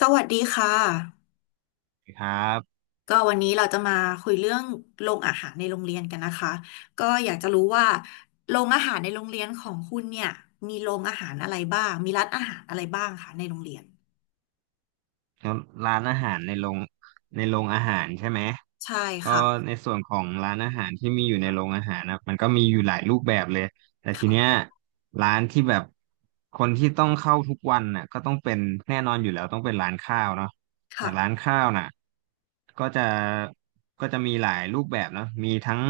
สวัสดีค่ะครับก็วันนี้เราจะมาคุยเรื่องโรงอาหารในโรงเรียนกันนะคะก็อยากจะรู้ว่าโรงอาหารในโรงเรียนของคุณเนี่ยมีโรงอาหารอะไรบ้างมีร้านอาหารอะไรบ้างคะในโรงเรียนแล้วร้านอาหารในโรงอาหารใช่ไหมใช่ก็ค่ะในส่วนของร้านอาหารที่มีอยู่ในโรงอาหารนะมันก็มีอยู่หลายรูปแบบเลยแต่ทีเนี้ยค่ะร้านที่แบบคนที่ต้องเข้าทุกวันน่ะก็ต้องเป็นแน่นอนอยู่แล้วต้องเป็นร้านข้าวเนาะแต่ค่ะร้านข้าวน่ะก็จะก็จะมีหลายรูปแบบเนาะมีทั้ง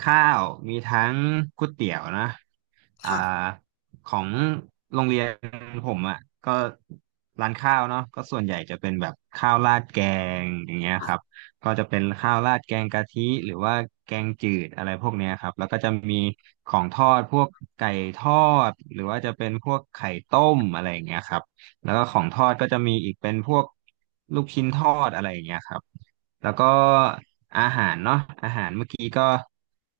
ข้าวมีทั้งก๋วยเตี๋ยวนะอ่า ค่ะของโรงเรียนผมอ่ะก็ร้านข้าวเนาะก็ส่วนใหญ่จะเป็นแบบข้าวราดแกงอย่างเงี้ยครับก็จะเป็นข้าวราดแกงกะทิหรือว่าแกงจืดอะไรพวกเนี้ยครับแล้วก็จะมีของทอดพวกไก่ทอดหรือว่าจะเป็นพวกไข่ต้มอะไรอย่างเงี้ยครับแล้วก็ของทอดก็จะมีอีกเป็นพวกลูกชิ้นทอดอะไรอย่างเงี้ยครับ แล้วก็อาหารเนาะอาหารเมื่อกี้ก็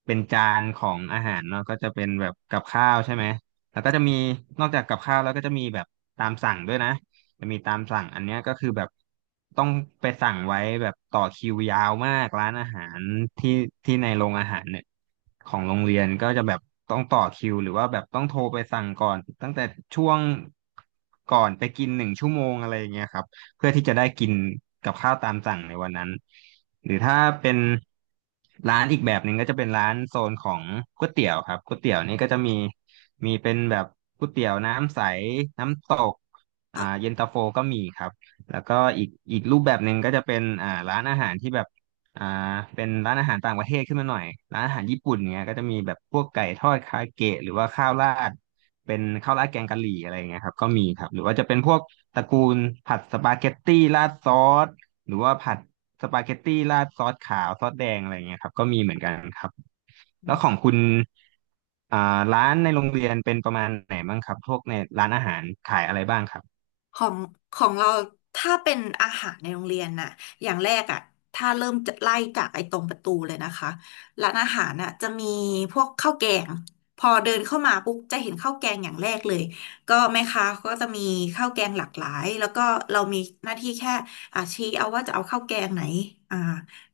เป็นจานของอาหารเนาะก็จะเป็นแบบกับข้าวใช่ไหมแล้วก็จะมีนอกจากกับข้าวแล้วก็จะมีแบบตามสั่งด้วยนะจะมีตามสั่งอันเนี้ยก็คือแบบต้องไปสั่งไว้แบบต่อคิวยาวมากร้านอาหารที่ที่ในโรงอาหารเนี่ยของโรงเรียนก็จะแบบต้องต่อคิวหรือว่าแบบต้องโทรไปสั่งก่อนตั้งแต่ช่วงก่อนไปกินหนึ่งชั่วโมงอะไรอย่างเงี้ยครับ เพื่อที่จะได้กินกับข้าวตามสั่งในวันนั้นหรือถ้าเป็นร้านอีกแบบหนึ่งก็จะเป็นร้านโซนของก๋วยเตี๋ยวครับก๋วยเตี๋ยวนี่ก็จะมีมีเป็นแบบก๋วยเตี๋ยวน้ำใสน้ำตกค่ะ เย็นตาโฟก็มีครับแล้วก็อีกรูปแบบหนึ่งก็จะเป็นร้านอาหารที่แบบอ่าเป็นร้านอาหารต่างประเทศขึ้นมาหน่อยร้านอาหารญี่ปุ่นเนี้ยก็จะมีแบบพวกไก่ทอดคาเกะหรือว่าข้าวราดเป็นข้าวราดแกงกะหรี่อะไรเงี้ยครับก็มีครับหรือว่าจะเป็นพวก ตระกูลผัดสปาเกตตี้ราดซอสหรือว่าผัดสปาเกตตี้ราดซอสขาวซอสแดงอะไรเงี้ยครับก็มีเหมือนกันครับแล้วของคุณอ่าร้านในโรงเรียนเป็นประมาณไหนบ้างครับพวกในร้านอาหารขายอะไรบ้างครับ ของของเราถ้าเป็นอาหารในโรงเรียนน่ะอย่างแรกอ่ะถ้าเริ่มจะไล่จากไอ้ตรงประตูเลยนะคะร้านอาหารน่ะจะมีพวกข้าวแกงพอเดินเข้ามาปุ๊บจะเห็นข้าวแกงอย่างแรกเลยก็แม่ค้าก็จะมีข้าวแกงหลากหลายแล้วก็เรามีหน้าที่แค่อ่ะชี้เอาว่าจะเอาข้าวแกงไหนอ่า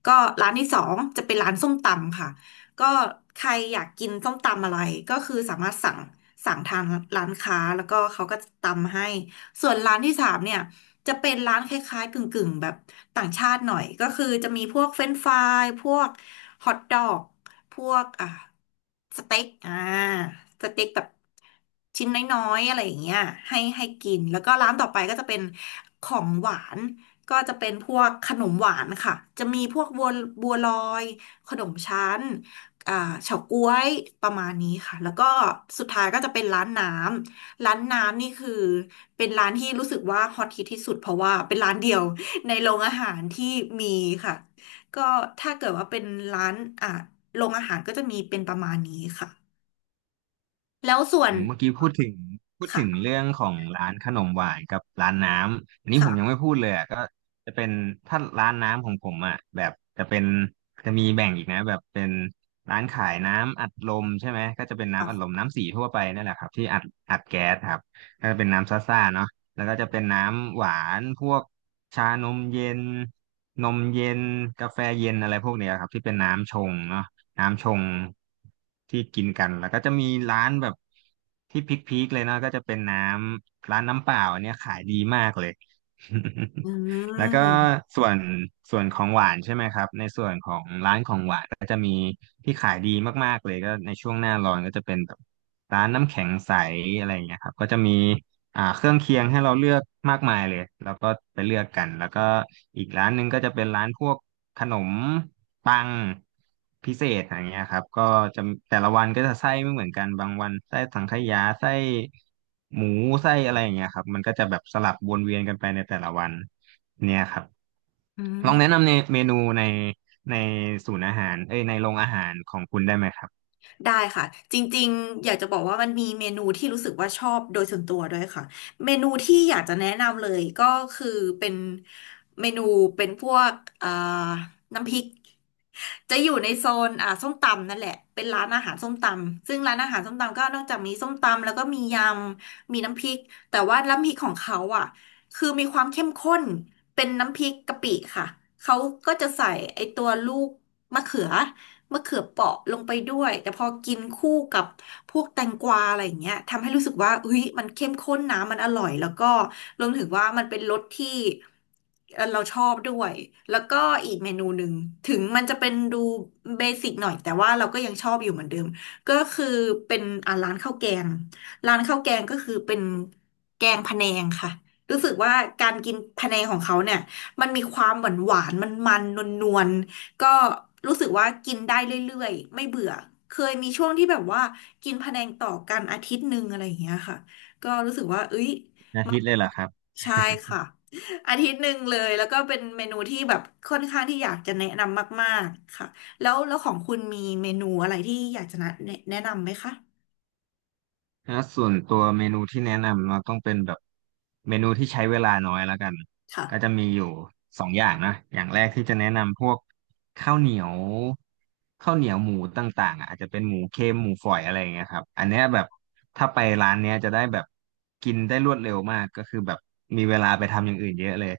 ก็ร้านที่สองจะเป็นร้านส้มตำค่ะก็ใครอยากกินส้มตำอะไรก็คือสามารถสั่งทางร้านค้าแล้วก็เขาก็ตำให้ ส่วนร้านที่สามเนี่ยจะเป็นร้านคล้ายๆกึ่งๆแบบต่างชาติหน่อยก็คือจะมีพวกเฟรนช์ฟรายพวกฮอทดอกพวกสเต็กสเต็กแบบชิ้นน้อยๆอะไรอย่างเงี้ยให้กินแล้วก็ร้านต่อไปก็จะเป็นของหวานก็จะเป็นพวกขนมหวานค่ะจะมีพวกบัวลอยขนมชั้นอ่าเฉาก๊วยประมาณนี้ค่ะแล้วก็สุดท้ายก็จะเป็นร้านน้ำ ร้านน้ำนี่คือเป็นร้านที่รู้สึกว่าฮอตฮิตที่สุดเพราะว่าเป็นร้านเดียว ในโรงอาหารที่มีค่ะก็ถ้าเกิดว่าเป็นร้านอ่ะโรงอาหารก็จะมีเป็นประมาณนี้ค่ะแล้วส่วอืนมเมื่อกี้พูดถึงค่ะเรื่องของร้านขนมหวานกับร้านน้ำอันนี้ผมยังค่ะไม่พูดเลยอ่ะก็จะเป็นถ้าร้านน้ำของผมอ่ะแบบจะเป็นจะมีแบ่งอีกนะแบบเป็นร้านขายน้ำอัดลมใช่ไหมก็จะเป็นค่ะน้ำอัดลมน้ำสีทั่วไปนั่นแหละครับที่อัดแก๊สครับก็จะเป็นน้ำซ่าๆเนาะแล้วก็จะเป็นน้ำหวานพวกชานมเย็นนมเย็นกาแฟเย็นอะไรพวกเนี้ยครับที่เป็นน้ำชงเนาะ น้ำชงที่กินกันแล้วก็จะมีร้านแบบที่พีคๆเลยเนาะก็จะเป็นน้ำร้านน้ำเปล่าอันเนี้ยขายดีมากเลย อื แล้วก็มส่วนส่วนของหวานใช่ไหมครับในส่วนของร้านของหวานก็จะมีที่ขายดีมากๆเลยก็ในช่วงหน้าร้อนก็จะเป็นแบบร้านน้ำแข็งใสอะไรอย่างเงี้ยครับก็จะมีเครื่องเคียงให้เราเลือกมากมายเลยแล้วก็ไปเลือกกันแล้วก็อีกร้านหนึงก็จะเป็นร้านพวก ขนม ปัง พิเศษอย่างเงี้ยครับก็จะแต่ละวันก็จะไส้ไม่เหมือนกัน บางวัน ไส้สังขยา ไส้ หมู ไส้อะไรอย่างเงี้ยครับมันก็จะแบบสลับวนเวียนกันไปในแต่ละวันเนี่ยครับอืลองแนะม นำในเมนูในศูนย์อาหารเอ้ยในโรงอาหารของคุณได้ไหมครับได้ค่ะจริงๆอยากจะบอกว่ามันมีเมนูที่รู้สึกว่าชอบโดยส่วนตัวด้วยค่ะเมนูที่อยากจะแนะนำเลยก็คือเป็นเมนูเป็นพวกเอ่อน้ำพริกจะอยู่ในโซนส้มตำนั่นแหละเป็นร้านอาหารส้มตำซึ่งร้านอาหารส้มตำก็นอกจากมีส้มตำแล้วก็มียำมีน้ำพริกแต่ว่าน้ำพริกของเขาอ่ะคือมีความเข้มข้นเป็นน้ำพริกกะปิค่ะเขาก็จะใส่ไอตัวลูกมะเขือ มะเขือเปราะลงไปด้วยแต่พอกินคู่กับพวกแตงกวาอะไรอย่างเงี้ยทำให้รู้สึกว่าเฮ้ยมันเข้มข้นนะมันอร่อยแล้วก็รวมถึงว่ามันเป็นรสที่เราชอบด้วยแล้วก็อีกเมนูหนึ่งถึงมันจะเป็นดูเบสิกหน่อยแต่ว่าเราก็ยังชอบอยู่เหมือนเดิมก็คือเป็นร้านข้าวแกงร้านข้าวแกงก็คือเป็นแกงพะแนงค่ะรู้สึกว่าการกินพะแนงของเขาเนี่ยมันมีความหวานหวานมันนวลๆ ก็รู้สึกว่ากินได้เรื่อยๆไม่เบื่อเคยมีช่วงที่แบบว่ากินพะแนงต่อกันอาทิตย์หนึ่งอะไรอย่างเงี้ยค่ะก็รู้สึกว่าเอ้ยอามาทิตย์เลยเหรอครับ ใช่ค่ะอาทิตย์หนึ่งเลยแล้วก็เป็นเมนูที่แบบค่อนข้างที่อยากจะแนะนำมากๆค่ะแล้วของคุณมีเมนูอะไรที่อยากจะแนะนำไหมคะถ้าส่วนตัวเมนูที่แนะนำเราต้องเป็นแบบเมนูที่ใช้เวลาน้อยแล้วกันก็จะค่ะมีอยู่สองอย่างนะอย่างแรกที่จะแนะนำพวกข้าวเหนียวข้าวเหนียวหมูต่างๆอ่ะอาจจะเป็นหมูเค็มหมูฝอยอะไรอย่างเงี้ยครับอันเนี้ยแบบถ้าไปร้านเนี้ยจะได้แบบกินได้รวดเร็วมากก็คือแบบมีเวลาไปทำอย่างอื่นเยอะเลย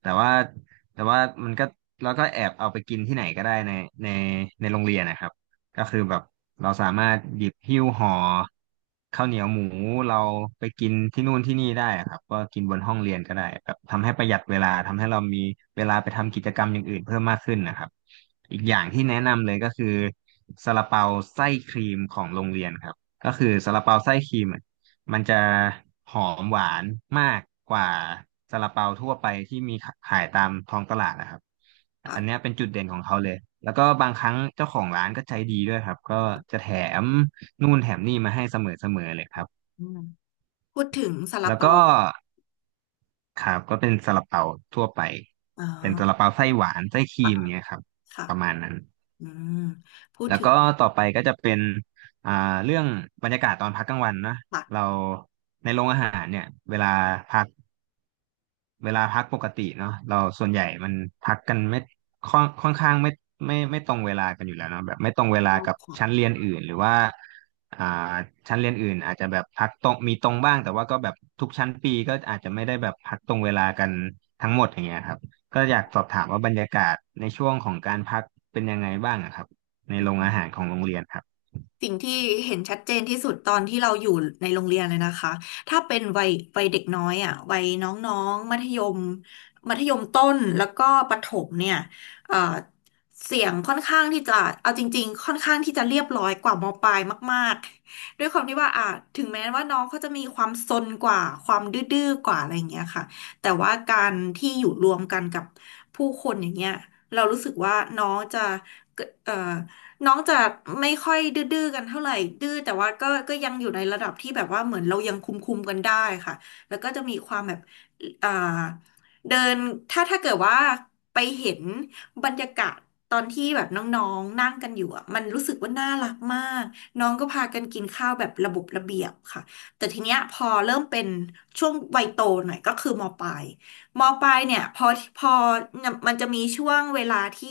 แต่ว่าแต่ว่ามันก็แล้วก็แอบเอาไปกินที่ไหนก็ได้ในในในโรงเรียนนะครับ ก็คือแบบเราสามารถหยิบหิ้วห่อข้าวเหนียวหมูเราไปกินที่นู่นที่นี่ได้อะครับก็กินบนห้องเรียนก็ได้แบบทำให้ประหยัดเวลาทำให้เรามีเวลาไปทำกิจกรรมอย่างอื่นเพิ่มมากขึ้นนะครับอีกอย่างที่แนะนำเลยก็คือซาลาเปาไส้ครีมของโรงเรียนครับก็คือซาลาเปาไส้ครีม มันจะหอมหวานมากกว่าซาลาเปาทั่วไปที่มีขายตามท้องตลาดนะครับอันเนี้ยค่ะเป็นจุดเด่นของเขาเลยแล้วก็บางครั้งเจ้าของร้านก็ใจดีด้วยครับก็จะแถมนู่นแถมนี่มาให้เสมอๆเลยครับอืมพูดถึงซาลาแล้วเปาก็ครับก็เป็นซาลาเปาทั่วไปอ๋เป็นซาลาอเปาไส้หวานไส้ครีค่ะมเงี้ยครับค่ะประมาณนั้นอืมพูดแล้วถึก็งต่อไปก็จะเป็นอ่าเรื่องบรรยากาศตอนพักกลางวันนะค่ะเราในโรงอาหารเนี่ยเวลาพา เวลาพักปกติเนาะเราส่วนใหญ่มันพักกันไม่ค่อนค่อนข้างไม่ไม่ตรงเวลากันอยู่แล้วเนาะแบบไม่ตรงเวชลาอบกับค่ะ ชั้นเรียนอื่นหรือว่าอ่าชั้นเรียนอื่นอาจจะแบบพักตรงมีตรงบ้างแต่ว่าก็แบบทุกชั้นปีก็อาจจะไม่ได้แบบพักตรงเวลากันทั้งหมดอย่างเงี้ยครับก็อยากสอบถามว่าบรรยากาศในช่วงของการพักเป็นยังไงบ้างอะครับในโรงอาหารของโรงเรียนครับ สิ่งที่เห็นชัดเจนที่สุดตอนที่เราอยู่ในโรงเรียนเลยนะคะ ถ้าเป็นวัยเด็กน้อยอ่ะวัยน้องๆมัธยมต้นแล้วก็ประถมเนี่ยเอ่อเสียงค่อนข้างที่จะเอาจริงๆค่อนข้างที่จะเรียบร้อยกว่ามปลายมากๆด้วยความที่ว่าอ่ะถึงแม้ว่าน้องเขาจะมีความซนกว่าความดื้อๆกว่าอะไรอย่างเงี้ยค่ะแต่ว่าการที่อยู่รวมกันกับผู้คนอย่างเงี้ยเรารู้สึกว่าน้องจะเกิดน้องจะไม่ค่อยดื้อๆกันเท่าไหร่ดื้อแต่ว่าก็ยังอยู่ในระดับที่แบบว่าเหมือนเรายังคุมกันได้ค่ะแล้วก็จะมีความแบบอ่าเดินถ้าเกิดว่าไปเห็นบรรยากาศตอนที่แบบน้องๆนั่งกันอยู่อ่ะมันรู้สึกว่าน่ารักมากน้องก็พากันกินข้าวแบบระบบระเบียบค่ะแต่ทีเนี้ยพอเริ่มเป็นช่วงวัยโตหน่อยก็คือมปลาย มปลายเนี่ยพอมันจะมีช่วงเวลาที่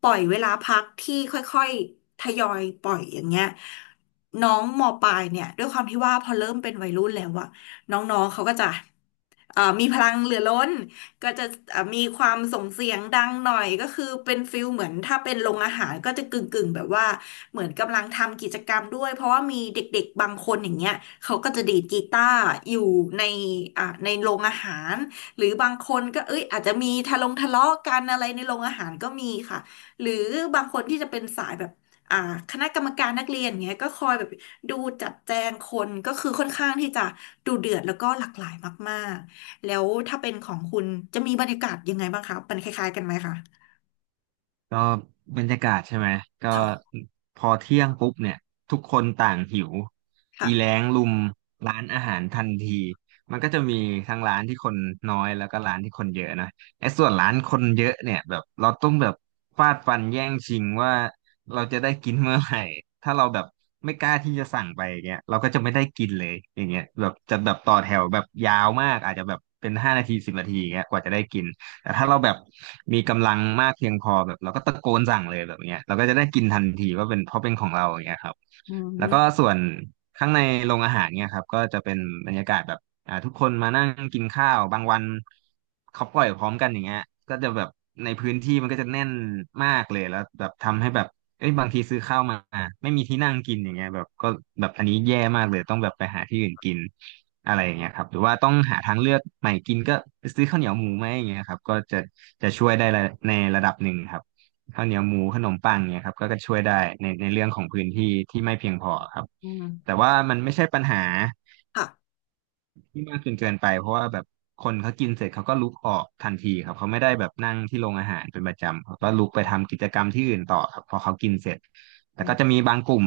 ปล่อยเวลาพักที่ค่อยๆทยอยปล่อยอย่างเงี้ยน้องมปลายเนี่ยด้วยความที่ว่าพอเริ่มเป็นวัยรุ่นแล้วอะน้องๆเขาก็จะมีพลังเหลือล้นก็จะมีความส่งเสียงดังหน่อยก็คือเป็นฟิลเหมือนถ้าเป็นโรงอาหารก็จะกึ่งๆแบบว่าเหมือนกำลังทำกิจกรรมด้วยเพราะว่ามีเด็กๆบางคนอย่างเงี้ยเขาก็จะดีดกีตาร์อยู่ในอ่ะในโรงอาหาร หรือบางคนก็เอ้ยอาจจะมีทะลงทะเลาะกันอะไรในโรงอาหารก็มีค่ะหรือบางคนที่จะเป็นสายแบบอ่าคณะกรรมการนักเรียนเงี้ยก็คอยแบบดูจัดแจงคนก็คือค่อนข้างที่จะดูเดือดแล้วก็หลากหลายมากๆ แล้วถ้าเป็นของคุณจะมีบรรยากาศยังไงบ้างคะมันคล้ายๆกันไหมคะก็บรรยากาศใช่ไหมก็ค่ะพอเที่ยงปุ๊บเนี่ยทุกคนต่างหิวอีแล้ค่ะงลุมร้านอาหารทันทีมันก็จะมีทั้งร้านที่คนน้อยแล้วก็ร้านที่คนเยอะนะไอ้ส่วนร้านคนเยอะเนี่ยแบบเราต้องแบบฟาดฟันแย่งชิงว่าเราจะได้กินเมื่อไหร่ถ้าเราแบบไม่กล้าที่จะสั่งไปอย่างเงี้ยเราก็จะไม่ได้กินเลยอย่างเงี้ยแบบจะแบบต่อแถวแบบยาวมากอาจจะแบบเป็น5 นาที10 นาทีอย่างเงี้ยกว่าจะได้กิน แต่ถ้าเราแบบมีกำลังมากเพียงพอแบบเราก็ตะโกนสั่งเลยแบบเนี้ยเราก็จะได้กินทันทีว่าเป็นเพราะเป็นของเราอย่างเงี้ยครับ อืแล้วก็มส่วนข้างในโรงอาหารเนี่ยครับก็จะเป็นบรรยากาศแบบทุกคนมานั่งกินข้าวบางวันเขาปล่อยพร้อมกันอย่างเงี้ยก็จะแบบในพื้นที่มันก็จะแน่นมากเลยแล้วแบบทำให้แบบเอ้ยบางทีซื้อข้าวมาไม่มีที่นั่งกินอย่างเงี้ยแบบก็แบบอันนี้แย่มากเลยต้องแบบไปหาที่อื่นกินอะไรอย่างเงี้ยครับหรือว่าต้องหาทางเลือกใหม่กินก็ซื้อข้าวเหนียวหมูไหมอย่างเงี้ยครับก็จะช่วยได้ในระดับหนึ่งครับ ข้าวเหนียวหมูขนมปังเนี่ยครับก็ช่วยได้ในเรื่องของพื้นที่ที่ไม่เพียงพอครับอืมแต่ว่ามันไม่ใช่ปัญหาค่ะที่มากจนเกินไปเพราะว่าแบบคนเขากินเสร็จเขาก็ลุกออกทันทีครับเขาไม่ได้แบบนั่งที่โรงอาหารเป็นประจำเขาก็ลุกไปทำกิจกรรมที่อื่นต่อครับพอเขากินเสร็จอืแต่ก็มจะมีบางกลุ่ม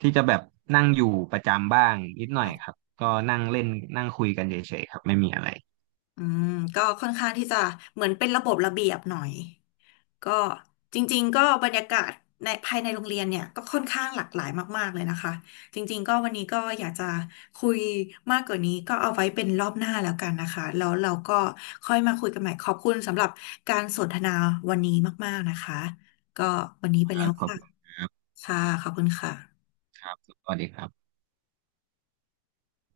ที่จะแบบนั่งอยู่ประจำบ้างนิดหน่อยครัค่ะบก็นั่งเล่นนั่งคุยกันเฉยๆครับไม่มีอะไรอืมก็ค่อนข้างที่จะเหมือนเป็นระบบระเบียบหน่อย ก็จริงๆก็บรรยากาศในภายในโรงเรียนเนี่ยก็ค่อนข้างหลากหลายมากๆเลยนะคะจริงๆก็วันนี้ก็อยากจะคุยมากกว่านี้ก็เอาไว้เป็นรอบหน้าแล้วกันนะคะแล้วเราก็ค่อยมาคุยกันใหม่ขอบคุณสำหรับการสนทนาวันนี้มากๆนะคะก็วันนี้ไปคแล้รัวบขอบค่ะคุณครับค่ะขอบคุณค่ะครับสวัสดีครับ